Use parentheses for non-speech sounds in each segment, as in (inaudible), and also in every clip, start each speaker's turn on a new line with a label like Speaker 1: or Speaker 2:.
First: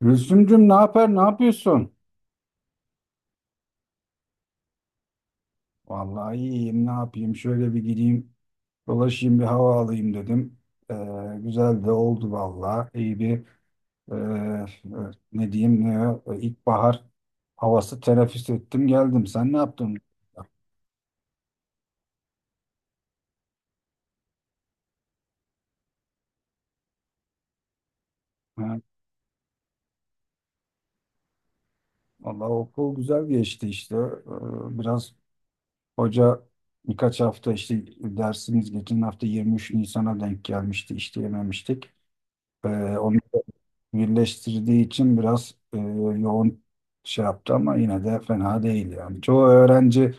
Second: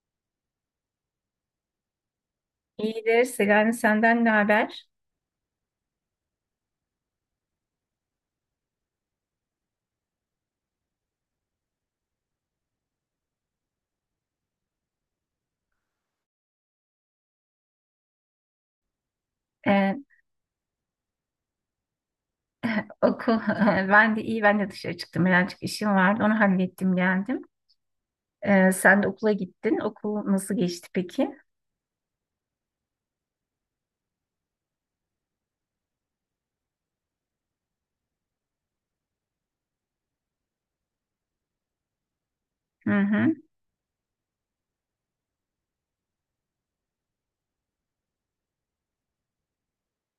Speaker 1: Gülsümcüm ne yapar, ne yapıyorsun?
Speaker 2: İyidir. Selami senden ne haber?
Speaker 1: Vallahi iyiyim, ne yapayım? Şöyle bir gideyim, dolaşayım, bir hava alayım dedim. Ee, güzel de oldu vallahi. İyi bir e, e, ne diyeyim, ilkbahar havası teneffüs ettim, geldim. Sen ne yaptın?
Speaker 2: Ee, (laughs) okul. (laughs) Ben de iyi. Ben de dışarı çıktım. Birazcık işim vardı. Onu hallettim geldim.
Speaker 1: Ha,
Speaker 2: Sen de okula gittin. Okul nasıl geçti peki?
Speaker 1: vallahi okul güzel geçti işte. Biraz hoca birkaç hafta işte dersimiz geçen hafta 23 Nisan'a denk gelmişti, işleyememiştik. Ee,
Speaker 2: Hı hı.
Speaker 1: birleştirdiği için biraz yoğun şey yaptı ama yine de fena değil yani. Çoğu öğrenci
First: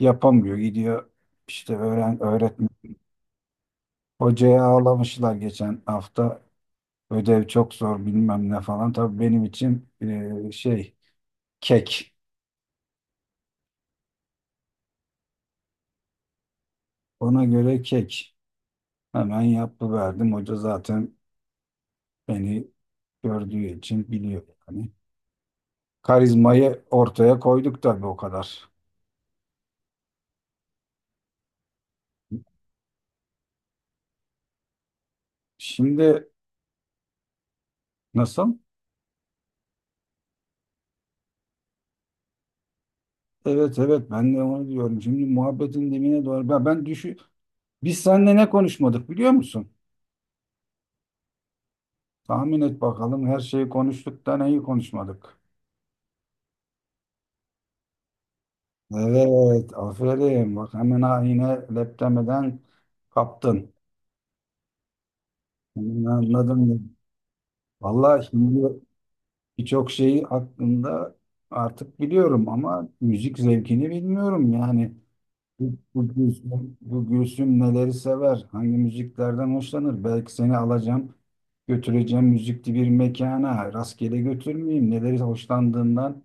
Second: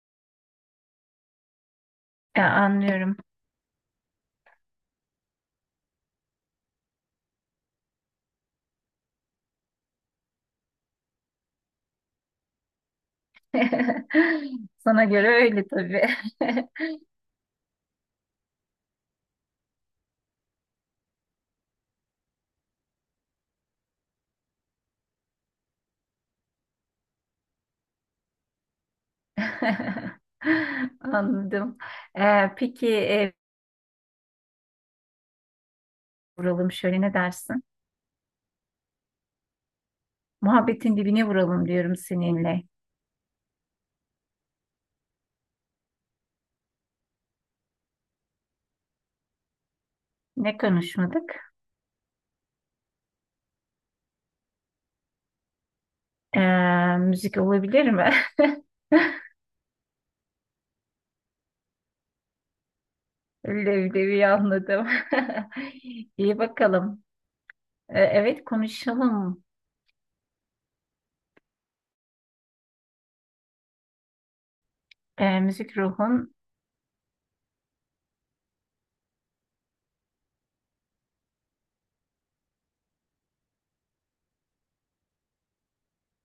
Speaker 1: yapamıyor. Gidiyor işte
Speaker 2: Ya,
Speaker 1: öğretmen
Speaker 2: anlıyorum.
Speaker 1: hocaya ağlamışlar geçen hafta. Ödev çok zor bilmem ne falan. Tabii benim için şey kek.
Speaker 2: (laughs) Sana göre öyle tabii.
Speaker 1: Ona göre kek. Hemen yapıverdim. Hoca zaten beni gördüğü için biliyor yani. Karizmayı ortaya koyduk tabii o kadar.
Speaker 2: (laughs) Anladım. Peki
Speaker 1: Şimdi
Speaker 2: vuralım şöyle ne dersin?
Speaker 1: nasıl?
Speaker 2: Muhabbetin dibine vuralım diyorum seninle.
Speaker 1: Evet, evet, ben de onu diyorum. Şimdi muhabbetin dibine doğru. Ben düşü biz seninle ne konuşmadık biliyor musun?
Speaker 2: Ne konuşmadık?
Speaker 1: Tahmin et bakalım her şeyi konuştuk da neyi konuşmadık?
Speaker 2: Ee, müzik olabilir mi? (laughs)
Speaker 1: Evet, aferin, bak hemen ha yine leptemeden kaptın.
Speaker 2: Leblebi anladım. (laughs)
Speaker 1: Hemen
Speaker 2: İyi
Speaker 1: anladım ben.
Speaker 2: bakalım.
Speaker 1: Vallahi
Speaker 2: Evet
Speaker 1: şimdi
Speaker 2: konuşalım.
Speaker 1: birçok şeyi aklımda artık biliyorum ama müzik zevkini bilmiyorum yani. Bu,
Speaker 2: Müzik
Speaker 1: bu
Speaker 2: ruhun.
Speaker 1: Gülsüm, bu Gülsüm neleri sever? Hangi müziklerden hoşlanır? Belki seni alacağım, götüreceğim müzikli bir mekana. Rastgele götürmeyeyim. Neleri hoşlandığından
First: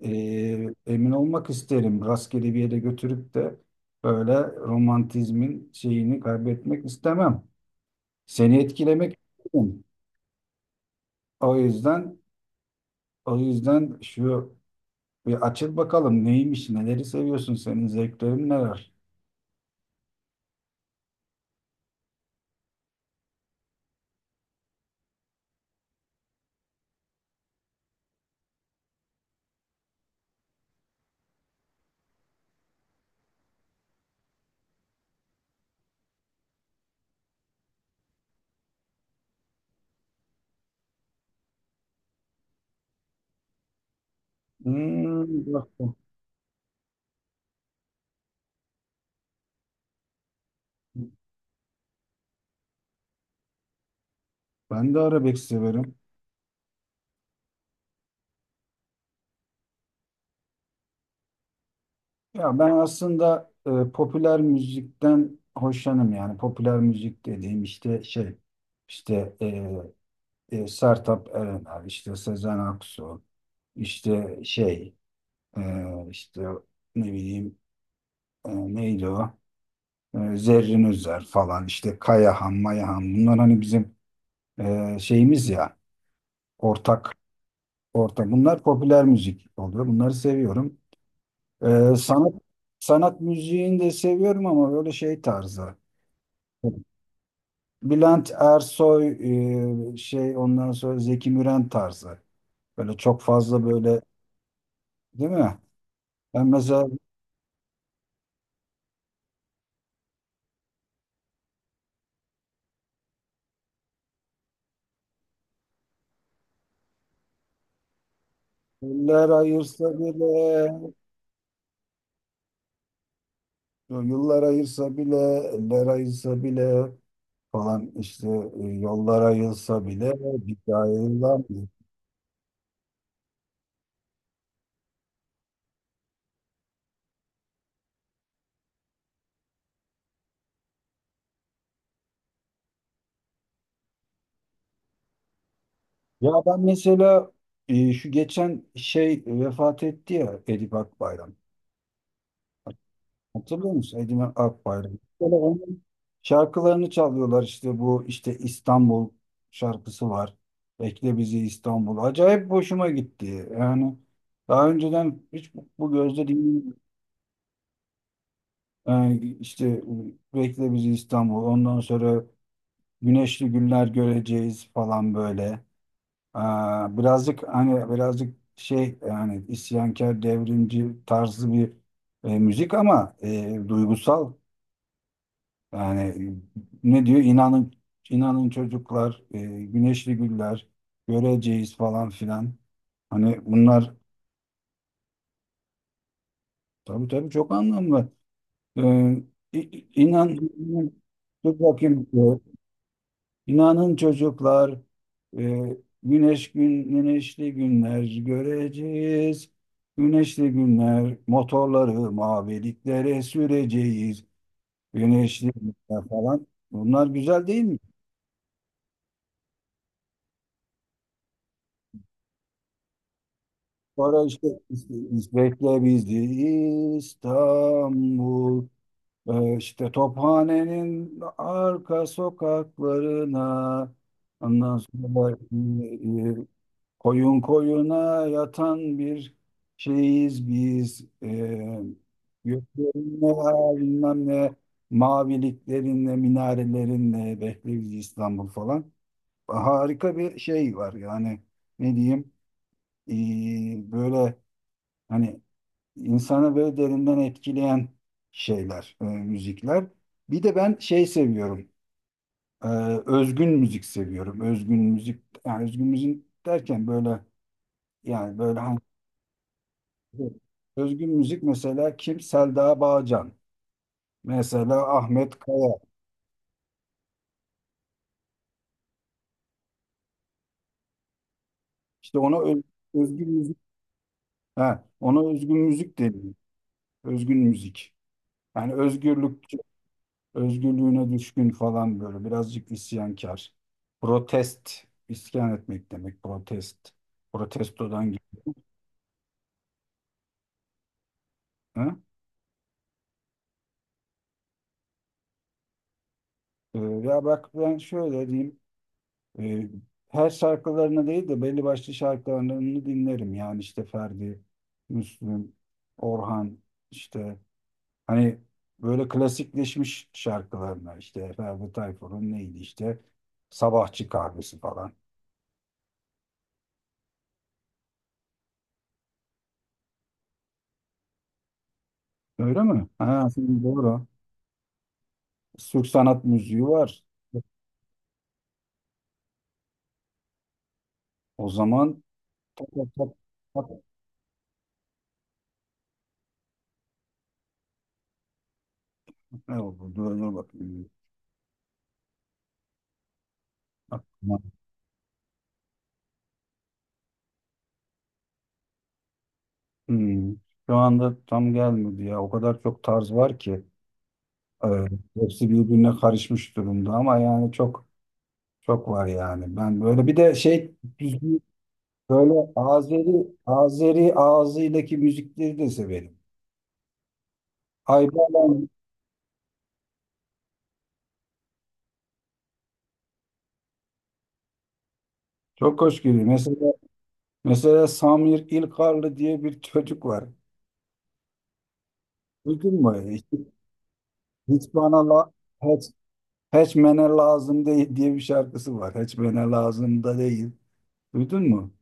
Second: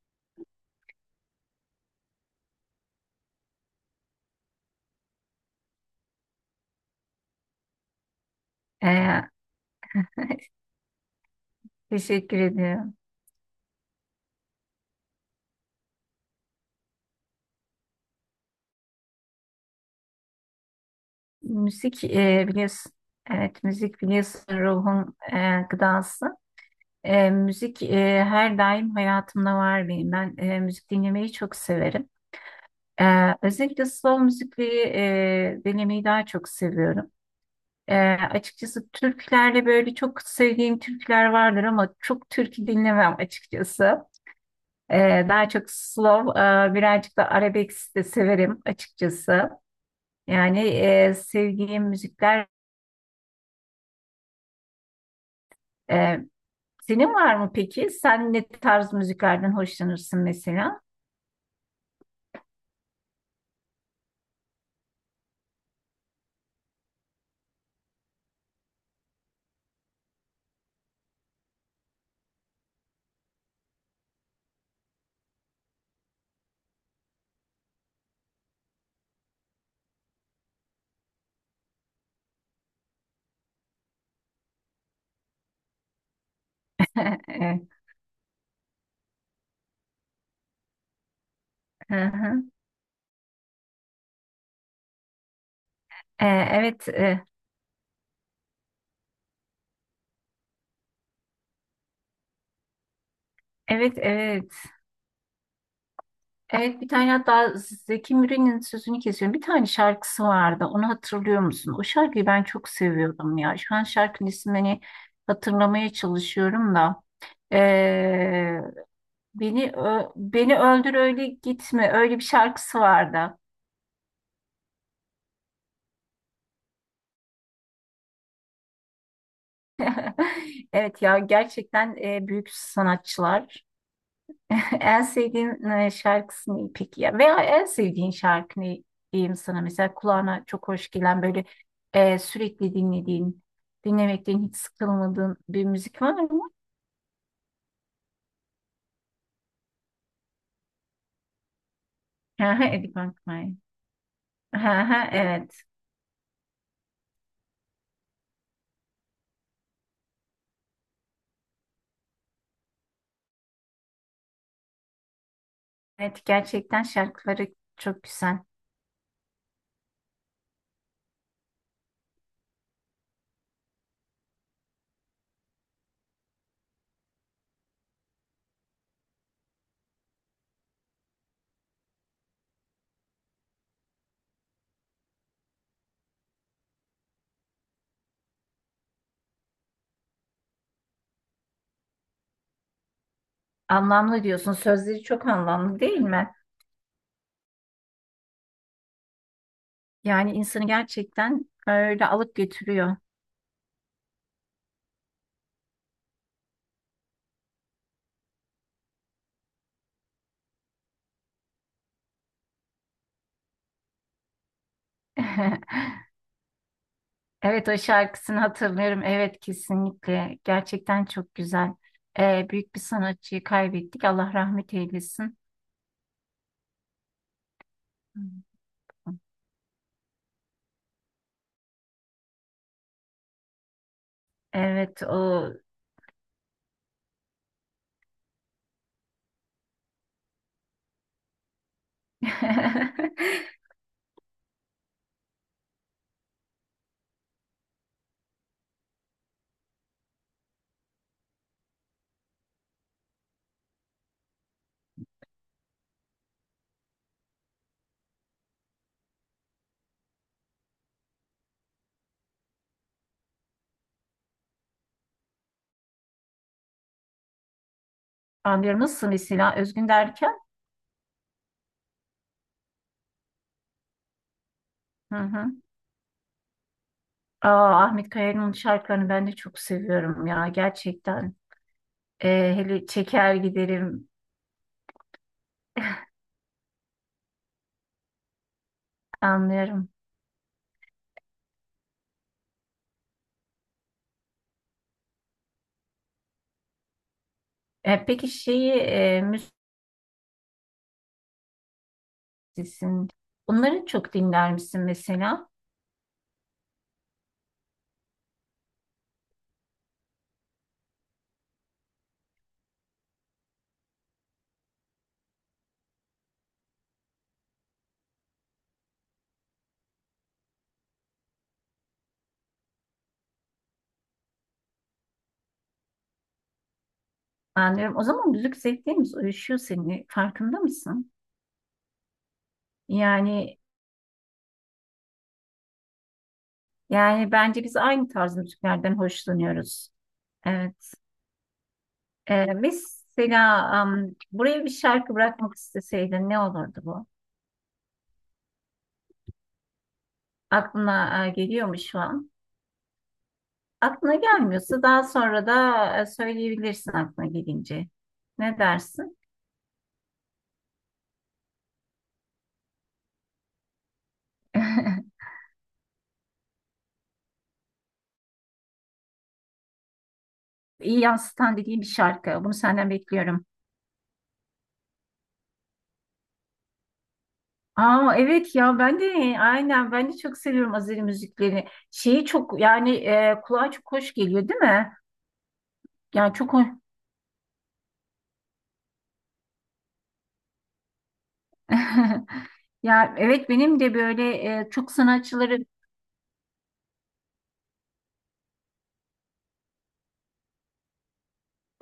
Speaker 1: emin olmak isterim. Rastgele bir yere götürüp de böyle romantizmin şeyini kaybetmek istemem. Seni etkilemek
Speaker 2: Ee,
Speaker 1: isterim.
Speaker 2: (laughs)
Speaker 1: O yüzden,
Speaker 2: teşekkür ediyorum.
Speaker 1: o yüzden şu bir açıl bakalım neymiş, neleri seviyorsun, senin zevklerin neler?
Speaker 2: Müzik biliyorsun. Evet müzik biliyorsun ruhun gıdası. Müzik her daim hayatımda var benim. Ben müzik dinlemeyi çok severim. Özellikle slow müzikleri dinlemeyi daha çok seviyorum. Ee, açıkçası türkülerde böyle çok sevdiğim türküler vardır ama çok türkü dinlemem açıkçası.
Speaker 1: Hmm,
Speaker 2: Daha
Speaker 1: bak,
Speaker 2: çok slow, birazcık da arabesk de severim açıkçası. Yani sevdiğim müzikler.
Speaker 1: ben de arabesk severim.
Speaker 2: e, Senin var mı peki? Sen ne tarz müziklerden hoşlanırsın mesela?
Speaker 1: Ya ben aslında popüler müzikten hoşlanım, yani popüler müzik dediğim işte şey, işte Sertab Erener, işte Sezen Aksu, işte şey, e, işte ne bileyim, neydi o Zerrin Özer falan, işte Kayahan Mayahan. Bunlar hani bizim şeyimiz ya, ortak
Speaker 2: (laughs) Evet.
Speaker 1: ortak bunlar, popüler müzik oluyor, bunları seviyorum.
Speaker 2: Hı
Speaker 1: E, sanat
Speaker 2: hı.
Speaker 1: sanat müziğini de seviyorum ama böyle şey tarzı.
Speaker 2: E,
Speaker 1: e,
Speaker 2: Evet, e,
Speaker 1: Bülent Ersoy, şey, ondan sonra Zeki Müren tarzı. Böyle çok fazla
Speaker 2: evet,
Speaker 1: böyle
Speaker 2: evet.
Speaker 1: değil mi? Ben
Speaker 2: Evet
Speaker 1: mesela
Speaker 2: bir tane hatta Zeki Müren'in sözünü kesiyorum. Bir tane şarkısı vardı. Onu hatırlıyor musun? O şarkıyı ben çok seviyordum ya. Şu an şarkının ismini hani hatırlamaya çalışıyorum da. Ee,
Speaker 1: eller ayırsa bile,
Speaker 2: beni öldür öyle gitme. Öyle bir şarkısı vardı.
Speaker 1: yıllar ayırsa bile, eller ayırsa bile falan, işte yollar ayırsa bile bir
Speaker 2: (laughs)
Speaker 1: daha
Speaker 2: Evet ya
Speaker 1: ayrılamıyor.
Speaker 2: gerçekten büyük sanatçılar. (laughs) En sevdiğin şarkısı ne peki ya? Veya en sevdiğin şarkı ne diyeyim sana? Mesela kulağına çok hoş gelen böyle sürekli dinlediğin, dinlemekten hiç sıkılmadığın bir müzik var
Speaker 1: Ya
Speaker 2: mı?
Speaker 1: ben mesela şu geçen şey vefat etti ya, Edip Akbayram.
Speaker 2: (laughs) Aha, Eddie Van.
Speaker 1: Hatırlıyor musun Edime Akbayram?
Speaker 2: Aha,
Speaker 1: Böyle
Speaker 2: evet.
Speaker 1: onun şarkılarını çalıyorlar işte, bu işte İstanbul şarkısı var. Bekle bizi İstanbul. Acayip hoşuma gitti. Yani daha önceden hiç bu
Speaker 2: Evet
Speaker 1: gözle dinlemedim.
Speaker 2: gerçekten şarkıları çok güzel.
Speaker 1: Yani işte Bekle bizi İstanbul. Ondan sonra güneşli günler göreceğiz falan böyle. Aa, birazcık hani, birazcık şey yani, isyankar devrimci tarzı bir müzik ama duygusal. Yani ne diyor? İnanın çocuklar, güneşli güller göreceğiz falan filan. Hani bunlar
Speaker 2: Anlamlı diyorsun. Sözleri çok anlamlı değil mi?
Speaker 1: tabii, tabii çok anlamlı. Ee,
Speaker 2: Yani
Speaker 1: inan
Speaker 2: insanı gerçekten
Speaker 1: dur bakayım,
Speaker 2: öyle alıp
Speaker 1: diyor.
Speaker 2: götürüyor.
Speaker 1: İnanın çocuklar, e, güneşli günler göreceğiz. Güneşli günler, motorları maviliklere süreceğiz. Güneşli
Speaker 2: (laughs)
Speaker 1: günler falan. Bunlar güzel değil
Speaker 2: Evet
Speaker 1: mi?
Speaker 2: o şarkısını hatırlıyorum. Evet kesinlikle. Gerçekten çok güzel. Büyük bir sanatçıyı kaybettik.
Speaker 1: Sonra
Speaker 2: Allah
Speaker 1: işte
Speaker 2: rahmet eylesin.
Speaker 1: Bizi
Speaker 2: Hı.
Speaker 1: İstanbul. İşte Tophane'nin arka sokaklarına, ondan
Speaker 2: Evet
Speaker 1: sonra
Speaker 2: o.
Speaker 1: e, e, koyun koyuna yatan bir şeyiz biz,
Speaker 2: (laughs)
Speaker 1: göklerinle bilmem ne, maviliklerinle, minarelerinle, bekle bizi İstanbul falan, harika bir şey var yani, ne diyeyim. Böyle hani insanı böyle derinden etkileyen şeyler, müzikler. Bir de ben şey seviyorum, e, özgün müzik seviyorum. Özgün müzik, yani özgün müzik derken böyle, yani böyle hani,
Speaker 2: Anlıyorum. Nasıl mesela özgün derken?
Speaker 1: özgün müzik mesela kim? Selda Bağcan. Mesela
Speaker 2: Hı
Speaker 1: Ahmet
Speaker 2: hı.
Speaker 1: Kaya.
Speaker 2: Aa, Ahmet Kaya'nın şarkılarını ben de çok seviyorum ya gerçekten.
Speaker 1: İşte ona
Speaker 2: Hele
Speaker 1: özgün
Speaker 2: çeker
Speaker 1: müzik,
Speaker 2: giderim
Speaker 1: ha, ona özgün müzik deniyor. Özgün müzik. Yani
Speaker 2: anlıyorum.
Speaker 1: özgürlüğüne düşkün falan, böyle birazcık isyankar. Protest, isyan etmek demek protest. Protestodan gibi.
Speaker 2: Peki şeyi
Speaker 1: Ha?
Speaker 2: müzisyen onları çok dinler misin mesela?
Speaker 1: Ya bak ben şöyle diyeyim. Ee, her şarkılarını değil de belli başlı şarkılarını dinlerim. Yani işte Ferdi, Müslüm, Orhan işte, hani böyle klasikleşmiş şarkılarına, işte Ferdi Tayfur'un neydi işte Sabahçı Kahvesi falan.
Speaker 2: Anlıyorum. O zaman müzik zevklerimiz uyuşuyor seninle. Farkında mısın?
Speaker 1: Öyle mi? Ha,
Speaker 2: Yani
Speaker 1: şimdi doğru. Türk sanat müziği var.
Speaker 2: yani bence biz aynı tarz müziklerden hoşlanıyoruz. Evet.
Speaker 1: O zaman dur
Speaker 2: Mesela buraya bir şarkı bırakmak isteseydin ne olurdu bu?
Speaker 1: bakayım.
Speaker 2: Aklına geliyor mu şu an? Aklına
Speaker 1: Aklıma-
Speaker 2: gelmiyorsa daha sonra da söyleyebilirsin aklına gelince. Ne dersin?
Speaker 1: Hmm. Şu anda tam gelmedi ya. O kadar çok tarz var ki. Ee,
Speaker 2: (laughs)
Speaker 1: hepsi birbirine karışmış durumda ama yani çok çok var yani. Ben böyle bir de şey,
Speaker 2: İyi
Speaker 1: düzgün,
Speaker 2: yansıtan dediğim bir
Speaker 1: böyle
Speaker 2: şarkı. Bunu senden
Speaker 1: Azeri
Speaker 2: bekliyorum.
Speaker 1: Azeri ağzıyla müzikleri de severim.
Speaker 2: Aa, evet
Speaker 1: Aybalan
Speaker 2: ya ben de aynen ben de çok seviyorum Azeri müzikleri. Şeyi çok yani kulağa çok hoş geliyor değil mi?
Speaker 1: çok hoş geliyor.
Speaker 2: Yani çok hoş.
Speaker 1: Mesela Samir İlkarlı diye bir çocuk var.
Speaker 2: (laughs)
Speaker 1: Duydun mu?
Speaker 2: Ya
Speaker 1: Hiç,
Speaker 2: evet benim de böyle
Speaker 1: hiç
Speaker 2: çok
Speaker 1: bana la,
Speaker 2: sanatçıları
Speaker 1: hiç, Heçmene lazım değil diye bir şarkısı var. Heçmene lazım da değil. Duydun mu?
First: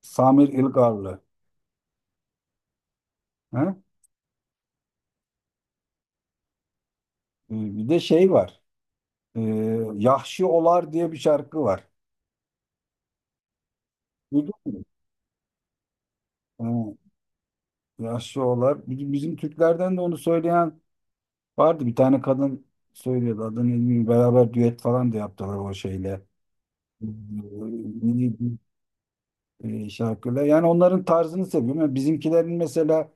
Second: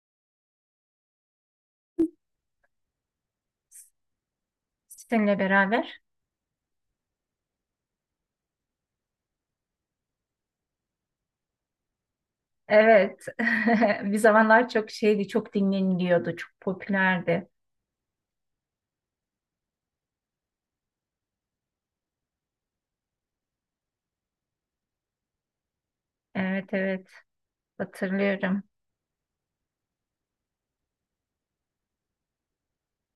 Speaker 1: Samir İlgarlı. Ha?
Speaker 2: seninle beraber.
Speaker 1: Bir de şey var. Ee, Yahşi Olar diye bir şarkı var.
Speaker 2: Evet. (laughs) Bir
Speaker 1: Duydun
Speaker 2: zamanlar
Speaker 1: mu?
Speaker 2: çok şeydi, çok dinleniliyordu, çok
Speaker 1: Ha,
Speaker 2: popülerdi.
Speaker 1: Yahşi Olar. Bizim Türklerden de onu söyleyen vardı. Bir tane kadın söylüyordu. Adını bilmiyorum. Beraber düet falan da yaptılar o şeyle. Ee,
Speaker 2: Evet, evet,
Speaker 1: Milli bir,
Speaker 2: hatırlıyorum.
Speaker 1: şarkıyla. Yani onların tarzını seviyorum. Yani bizimkilerin mesela,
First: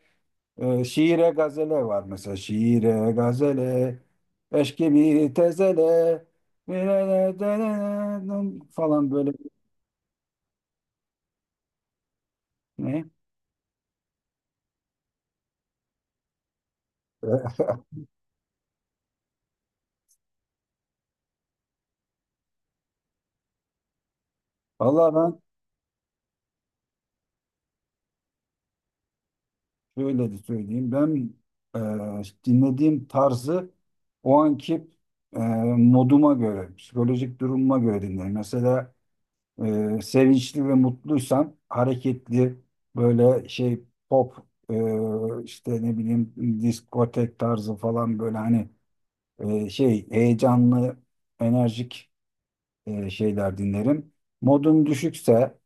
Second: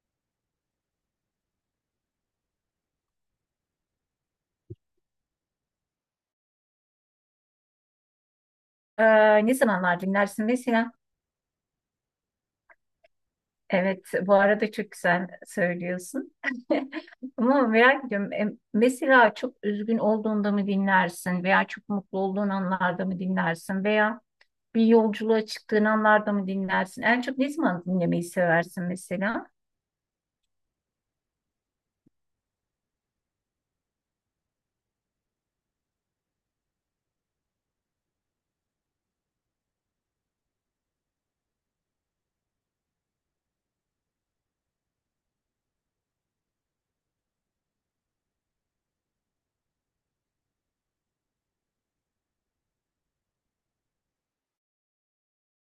Speaker 1: Şiire gazele var mesela. Şiire gazele, eşk gibi tezele, e, e, e, e, e, e, falan böyle.
Speaker 2: Ne zamanlar dinlersin mesela?
Speaker 1: Ne?
Speaker 2: Evet, bu arada çok güzel söylüyorsun. (laughs) Ama
Speaker 1: (laughs)
Speaker 2: merak ediyorum. Mesela çok üzgün olduğunda mı dinlersin veya çok mutlu olduğun anlarda mı dinlersin veya bir
Speaker 1: Vallahi ben
Speaker 2: yolculuğa çıktığın anlarda mı dinlersin? En çok ne zaman dinlemeyi seversin mesela?
Speaker 1: şöyle de söyleyeyim. Ben dinlediğim tarzı o anki e, moduma göre, psikolojik durumuma göre dinlerim. Mesela sevinçli ve mutluysam hareketli, böyle şey, pop, işte ne bileyim, diskotek tarzı falan, böyle hani şey heyecanlı, enerjik şeyler dinlerim. Modum düşükse,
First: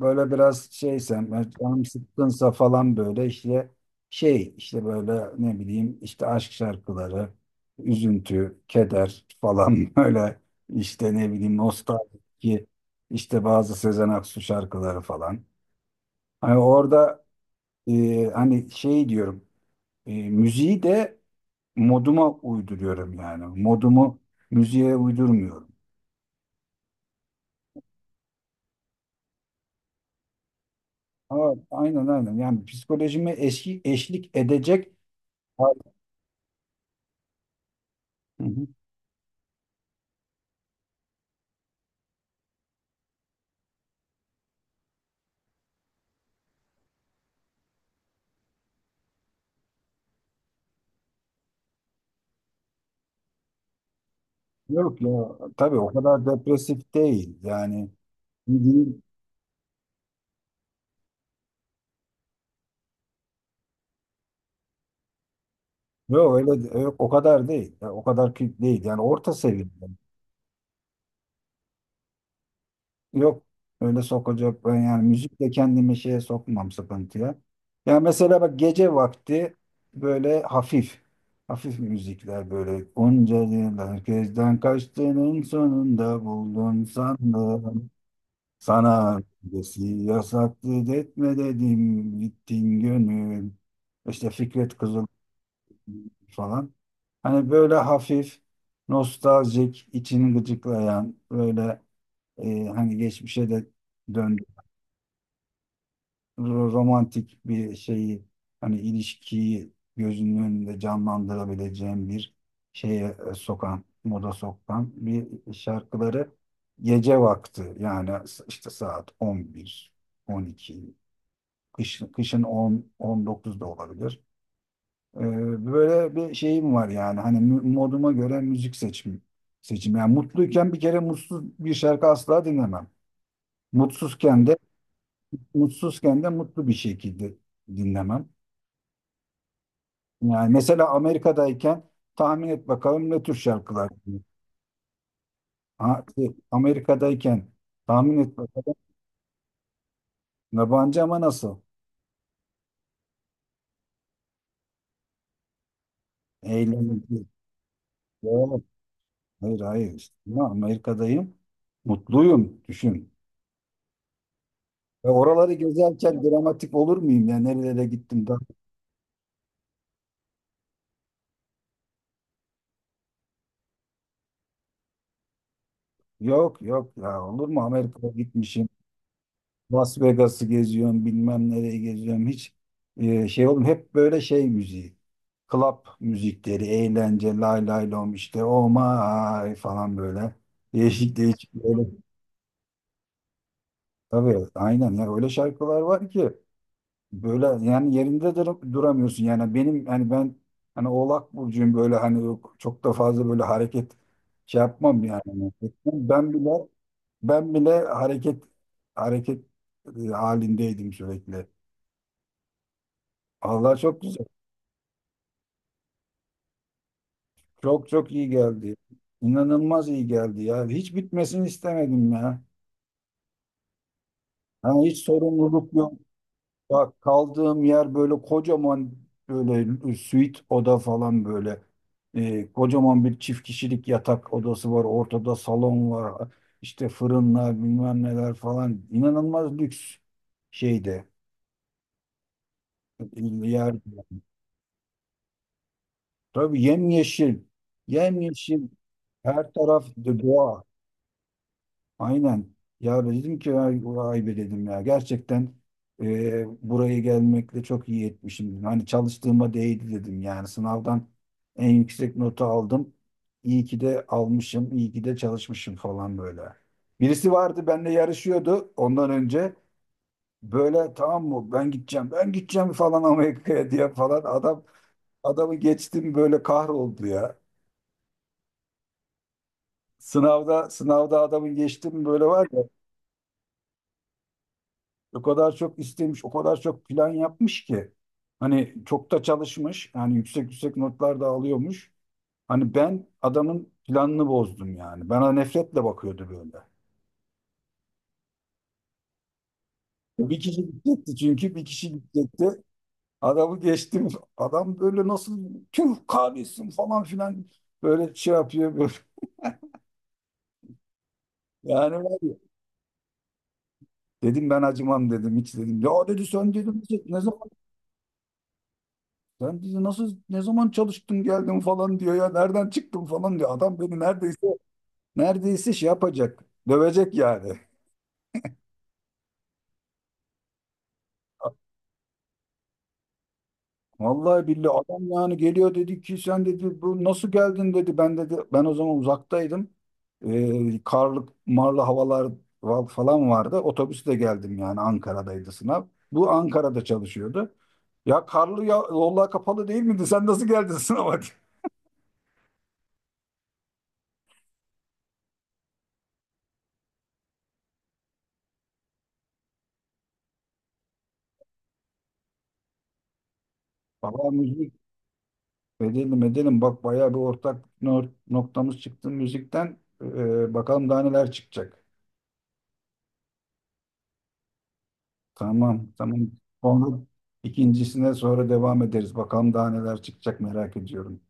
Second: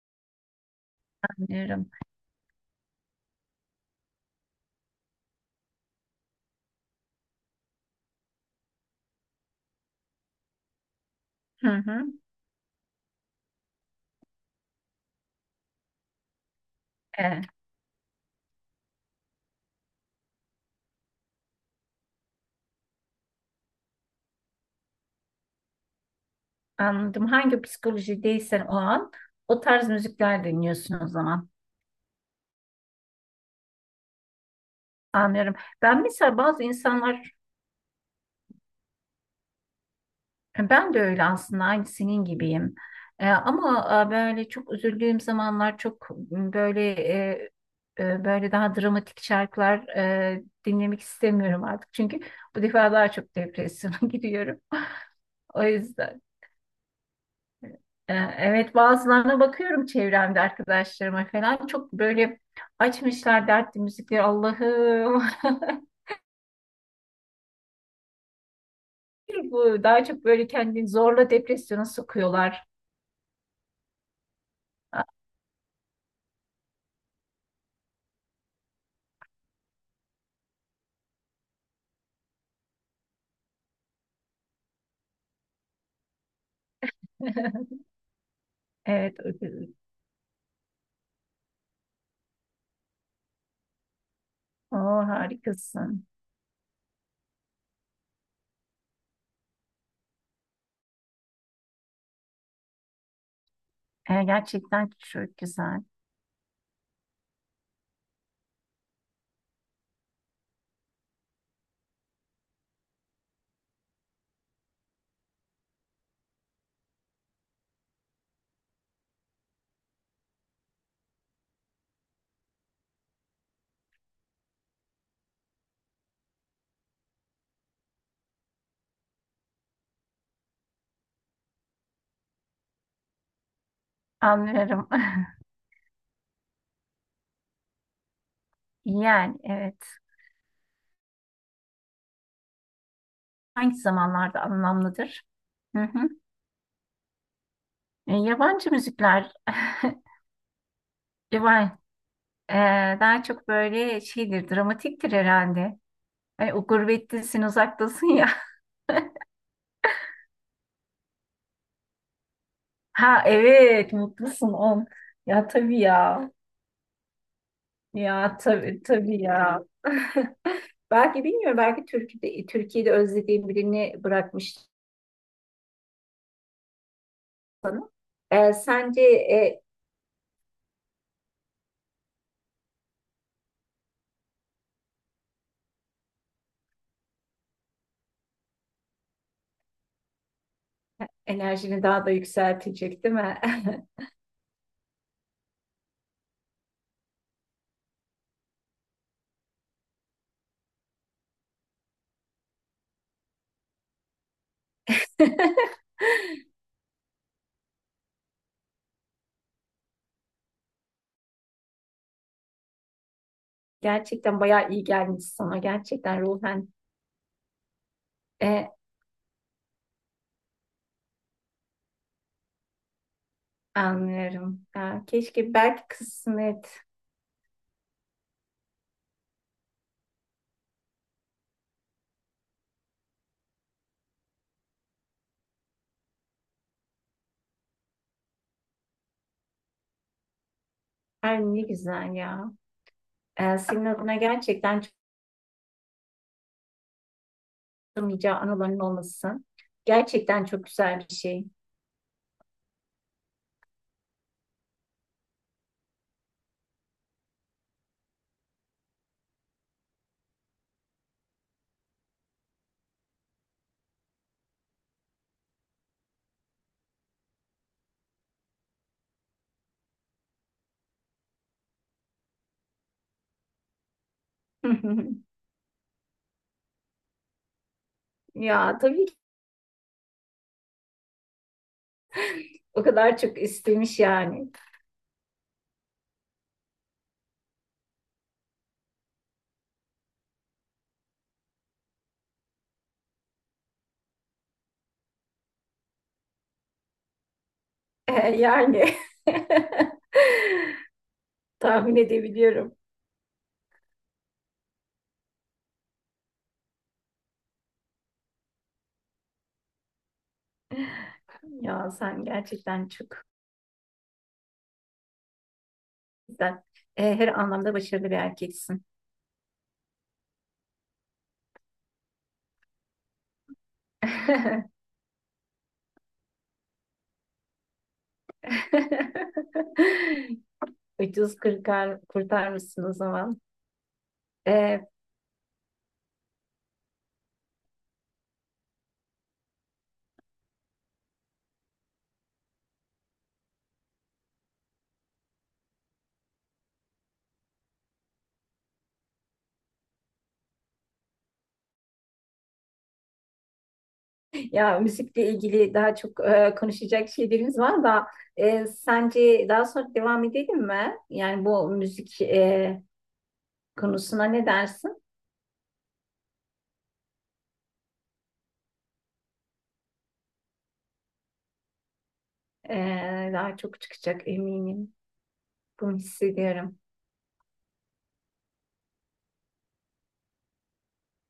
Speaker 1: böyle biraz şeysem, yani canım
Speaker 2: Anlıyorum.
Speaker 1: sıkkınsa falan, böyle işte şey, işte böyle ne bileyim, işte aşk şarkıları, üzüntü, keder falan, (laughs) böyle işte ne bileyim,
Speaker 2: Hı hı.
Speaker 1: nostalji, işte bazı Sezen Aksu şarkıları falan. Hani orada
Speaker 2: E,
Speaker 1: hani şey diyorum, müziği de moduma uyduruyorum yani. Modumu müziğe uydurmuyorum.
Speaker 2: Anladım. Hangi psikolojideysen o an o tarz müzikler dinliyorsun o zaman.
Speaker 1: Aa, aynen, aynen. Yani psikolojime eşlik edecek.
Speaker 2: Anlıyorum. Ben mesela bazı insanlar,
Speaker 1: Hı hı.
Speaker 2: ben de öyle aslında aynı senin gibiyim. Ama böyle çok üzüldüğüm zamanlar çok böyle böyle daha dramatik şarkılar dinlemek istemiyorum artık. Çünkü bu defa daha çok depresyona (laughs) giriyorum.
Speaker 1: Yok ya.
Speaker 2: O
Speaker 1: Tabii o
Speaker 2: yüzden.
Speaker 1: kadar depresif değil. Yani
Speaker 2: Evet,
Speaker 1: değil.
Speaker 2: bazılarına bakıyorum çevremde arkadaşlarıma falan çok böyle açmışlar dertli müzikleri, Allah'ım.
Speaker 1: Yok öyle de- yok, o kadar değil. Ya, o kadar ki değil. Yani orta
Speaker 2: (laughs)
Speaker 1: seviye.
Speaker 2: Bu daha çok böyle kendini zorla depresyona sokuyorlar.
Speaker 1: Yok öyle sokacak, ben yani müzikle kendimi şeye sokmam, sıkıntıya. Ya mesela bak gece vakti böyle hafif müzikler, böyle onca yıllar gözden kaçtığının sonunda buldun
Speaker 2: (laughs)
Speaker 1: sandım. Sana
Speaker 2: Evet,
Speaker 1: öncesi yasaktı etme dedim gittin gönül. İşte Fikret
Speaker 2: o
Speaker 1: Kızıl
Speaker 2: harikasın.
Speaker 1: falan. Hani böyle hafif, nostaljik, içini gıcıklayan, böyle hani geçmişe de döndü,
Speaker 2: Gerçekten çok güzel
Speaker 1: romantik bir şeyi, hani ilişkiyi gözünün önünde canlandırabileceğin bir şeye sokan, moda sokan bir şarkıları, gece vakti, yani işte saat 11, 12, kış, kışın 10, 19 da olabilir. Böyle bir şeyim var, yani hani moduma göre müzik seçim. Yani mutluyken bir kere mutsuz bir şarkı asla dinlemem. Mutsuzken de
Speaker 2: anlıyorum. (laughs)
Speaker 1: mutsuzken de mutlu bir şekilde dinlemem.
Speaker 2: Yani evet
Speaker 1: Yani mesela Amerika'dayken tahmin et bakalım ne tür
Speaker 2: hangi
Speaker 1: şarkılar dinliyor.
Speaker 2: zamanlarda anlamlıdır? Hı
Speaker 1: Ha,
Speaker 2: hı.
Speaker 1: şey, Amerika'dayken tahmin et
Speaker 2: Yabancı
Speaker 1: bakalım.
Speaker 2: müzikler. (laughs)
Speaker 1: Yabancı ama nasıl?
Speaker 2: Yabancı, daha çok böyle şeydir dramatiktir herhalde. Ay, o
Speaker 1: Eğlenceli.
Speaker 2: gurbettesin, uzaktasın ya.
Speaker 1: Yok,
Speaker 2: (laughs)
Speaker 1: hayır, hayır, işte. Ya Amerika'dayım. Mutluyum. Düşün.
Speaker 2: Ha evet, mutlusun on.
Speaker 1: Ve
Speaker 2: Ya
Speaker 1: oraları
Speaker 2: tabii
Speaker 1: gezerken
Speaker 2: ya.
Speaker 1: dramatik olur muyum ya? Nerelere gittim
Speaker 2: Ya
Speaker 1: daha?
Speaker 2: tabii tabii ya. (laughs) Belki bilmiyorum, belki Türkiye'de, Türkiye'de özlediğim birini bırakmış.
Speaker 1: Yok, yok ya, olur mu, Amerika'ya gitmişim.
Speaker 2: Sence
Speaker 1: Las Vegas'ı geziyorum, bilmem nereye geziyorum. Hiç şey oğlum, hep böyle şey müziği. Club müzikleri, eğlence, lay lay lom işte, oh my falan böyle. Değişik, değişik
Speaker 2: enerjini
Speaker 1: böyle.
Speaker 2: daha da yükseltecek, değil mi?
Speaker 1: Tabii aynen ya, öyle şarkılar var ki, böyle yani yerinde duramıyorsun. Yani benim hani, ben hani Oğlak Burcu'yum, böyle hani yok, çok da fazla böyle hareket şey yapmam yani.
Speaker 2: (laughs)
Speaker 1: Ben bile ben bile hareket halindeydim sürekli. Allah
Speaker 2: (laughs)
Speaker 1: çok güzel.
Speaker 2: Gerçekten bayağı iyi gelmiş sana. Gerçekten ruhen
Speaker 1: Çok çok iyi
Speaker 2: e,
Speaker 1: geldi. İnanılmaz iyi geldi ya. Hiç bitmesini istemedim ya.
Speaker 2: anlıyorum.
Speaker 1: Hani hiç
Speaker 2: Ya, keşke
Speaker 1: sorumluluk
Speaker 2: belki
Speaker 1: yok.
Speaker 2: kısmet.
Speaker 1: Bak, kaldığım yer böyle kocaman, böyle suite oda falan böyle. Kocaman bir çift kişilik yatak odası var. Ortada salon var. İşte fırınlar bilmem neler falan. İnanılmaz lüks şeyde.
Speaker 2: Her ne güzel ya.
Speaker 1: Yer.
Speaker 2: Senin adına gerçekten
Speaker 1: Tabii yemyeşil.
Speaker 2: unutamayacağı
Speaker 1: Yemyeşil.
Speaker 2: anıların olması
Speaker 1: Her taraf
Speaker 2: gerçekten
Speaker 1: doğa.
Speaker 2: çok güzel bir şey.
Speaker 1: Aynen. Ya dedim ki ay, vay be dedim ya. Gerçekten buraya gelmekle çok iyi etmişim dedim. Hani çalıştığıma değdi dedim. Yani sınavdan en yüksek notu aldım. İyi ki de almışım, iyi ki de çalışmışım falan böyle. Birisi vardı benimle yarışıyordu ondan önce. Böyle tamam mı, ben gideceğim, ben gideceğim falan Amerika'ya diye falan.
Speaker 2: (laughs)
Speaker 1: Adamı geçtim, böyle kahroldu ya.
Speaker 2: Ya tabii ki
Speaker 1: Sınavda adamı geçtim böyle, var ya.
Speaker 2: o kadar çok istemiş yani. (laughs)
Speaker 1: O kadar çok istemiş, o kadar çok plan yapmış ki. Hani çok da çalışmış. Yani yüksek yüksek notlar da alıyormuş. Hani ben adamın planını bozdum yani. Bana nefretle bakıyordu böyle.
Speaker 2: Yani.
Speaker 1: Bir kişi
Speaker 2: (laughs)
Speaker 1: gidecekti çünkü, bir kişi
Speaker 2: Tahmin
Speaker 1: gidecekti.
Speaker 2: edebiliyorum.
Speaker 1: Adamı geçtim. Adam böyle nasıl tüh kahretsin falan filan, böyle şey yapıyor böyle.
Speaker 2: Ya
Speaker 1: Yani var
Speaker 2: sen
Speaker 1: ya.
Speaker 2: gerçekten çok
Speaker 1: Dedim ben acımam dedim, hiç dedim. Ya dedi, sen
Speaker 2: güzel.
Speaker 1: dedim
Speaker 2: Eh,
Speaker 1: ne
Speaker 2: her
Speaker 1: zaman,
Speaker 2: anlamda başarılı bir erkeksin.
Speaker 1: sen dedi nasıl, ne zaman çalıştın geldin falan diyor ya, nereden çıktın falan diyor. Adam beni neredeyse Neredeyse şey yapacak. Dövecek yani.
Speaker 2: (laughs) Ucuz kurtar, kurtarmışsın o zaman.
Speaker 1: Vallahi billahi
Speaker 2: E,
Speaker 1: adam yani geliyor, dedi ki sen dedi bu nasıl geldin dedi. Ben dedi, ben o zaman uzaktaydım. Karlı marlı havalar falan vardı. Otobüsle geldim yani, Ankara'daydı sınav. Bu Ankara'da çalışıyordu. Ya karlı ya, yollar kapalı değil miydi? Sen nasıl geldin sınava? (laughs)
Speaker 2: Ya müzikle ilgili daha çok konuşacak şeylerimiz var da sence daha sonra devam edelim mi? Yani bu müzik konusuna
Speaker 1: Valla
Speaker 2: ne
Speaker 1: müzik
Speaker 2: dersin?
Speaker 1: edelim edelim. Bak bayağı bir ortak noktamız çıktı müzikten. Bakalım daha neler çıkacak.
Speaker 2: E, daha çok çıkacak eminim.
Speaker 1: Tamam,
Speaker 2: Bunu
Speaker 1: tamam.
Speaker 2: hissediyorum.
Speaker 1: Onu ikincisine sonra devam ederiz. Bakalım daha neler çıkacak, merak ediyorum.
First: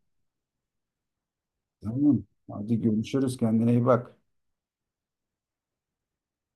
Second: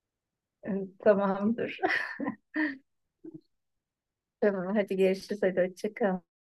Speaker 2: E, Tamamdır.
Speaker 1: Tamam. Hadi görüşürüz. Kendine iyi bak.
Speaker 2: (laughs) Tamam, hadi görüşürüz. Hadi hoşça kal.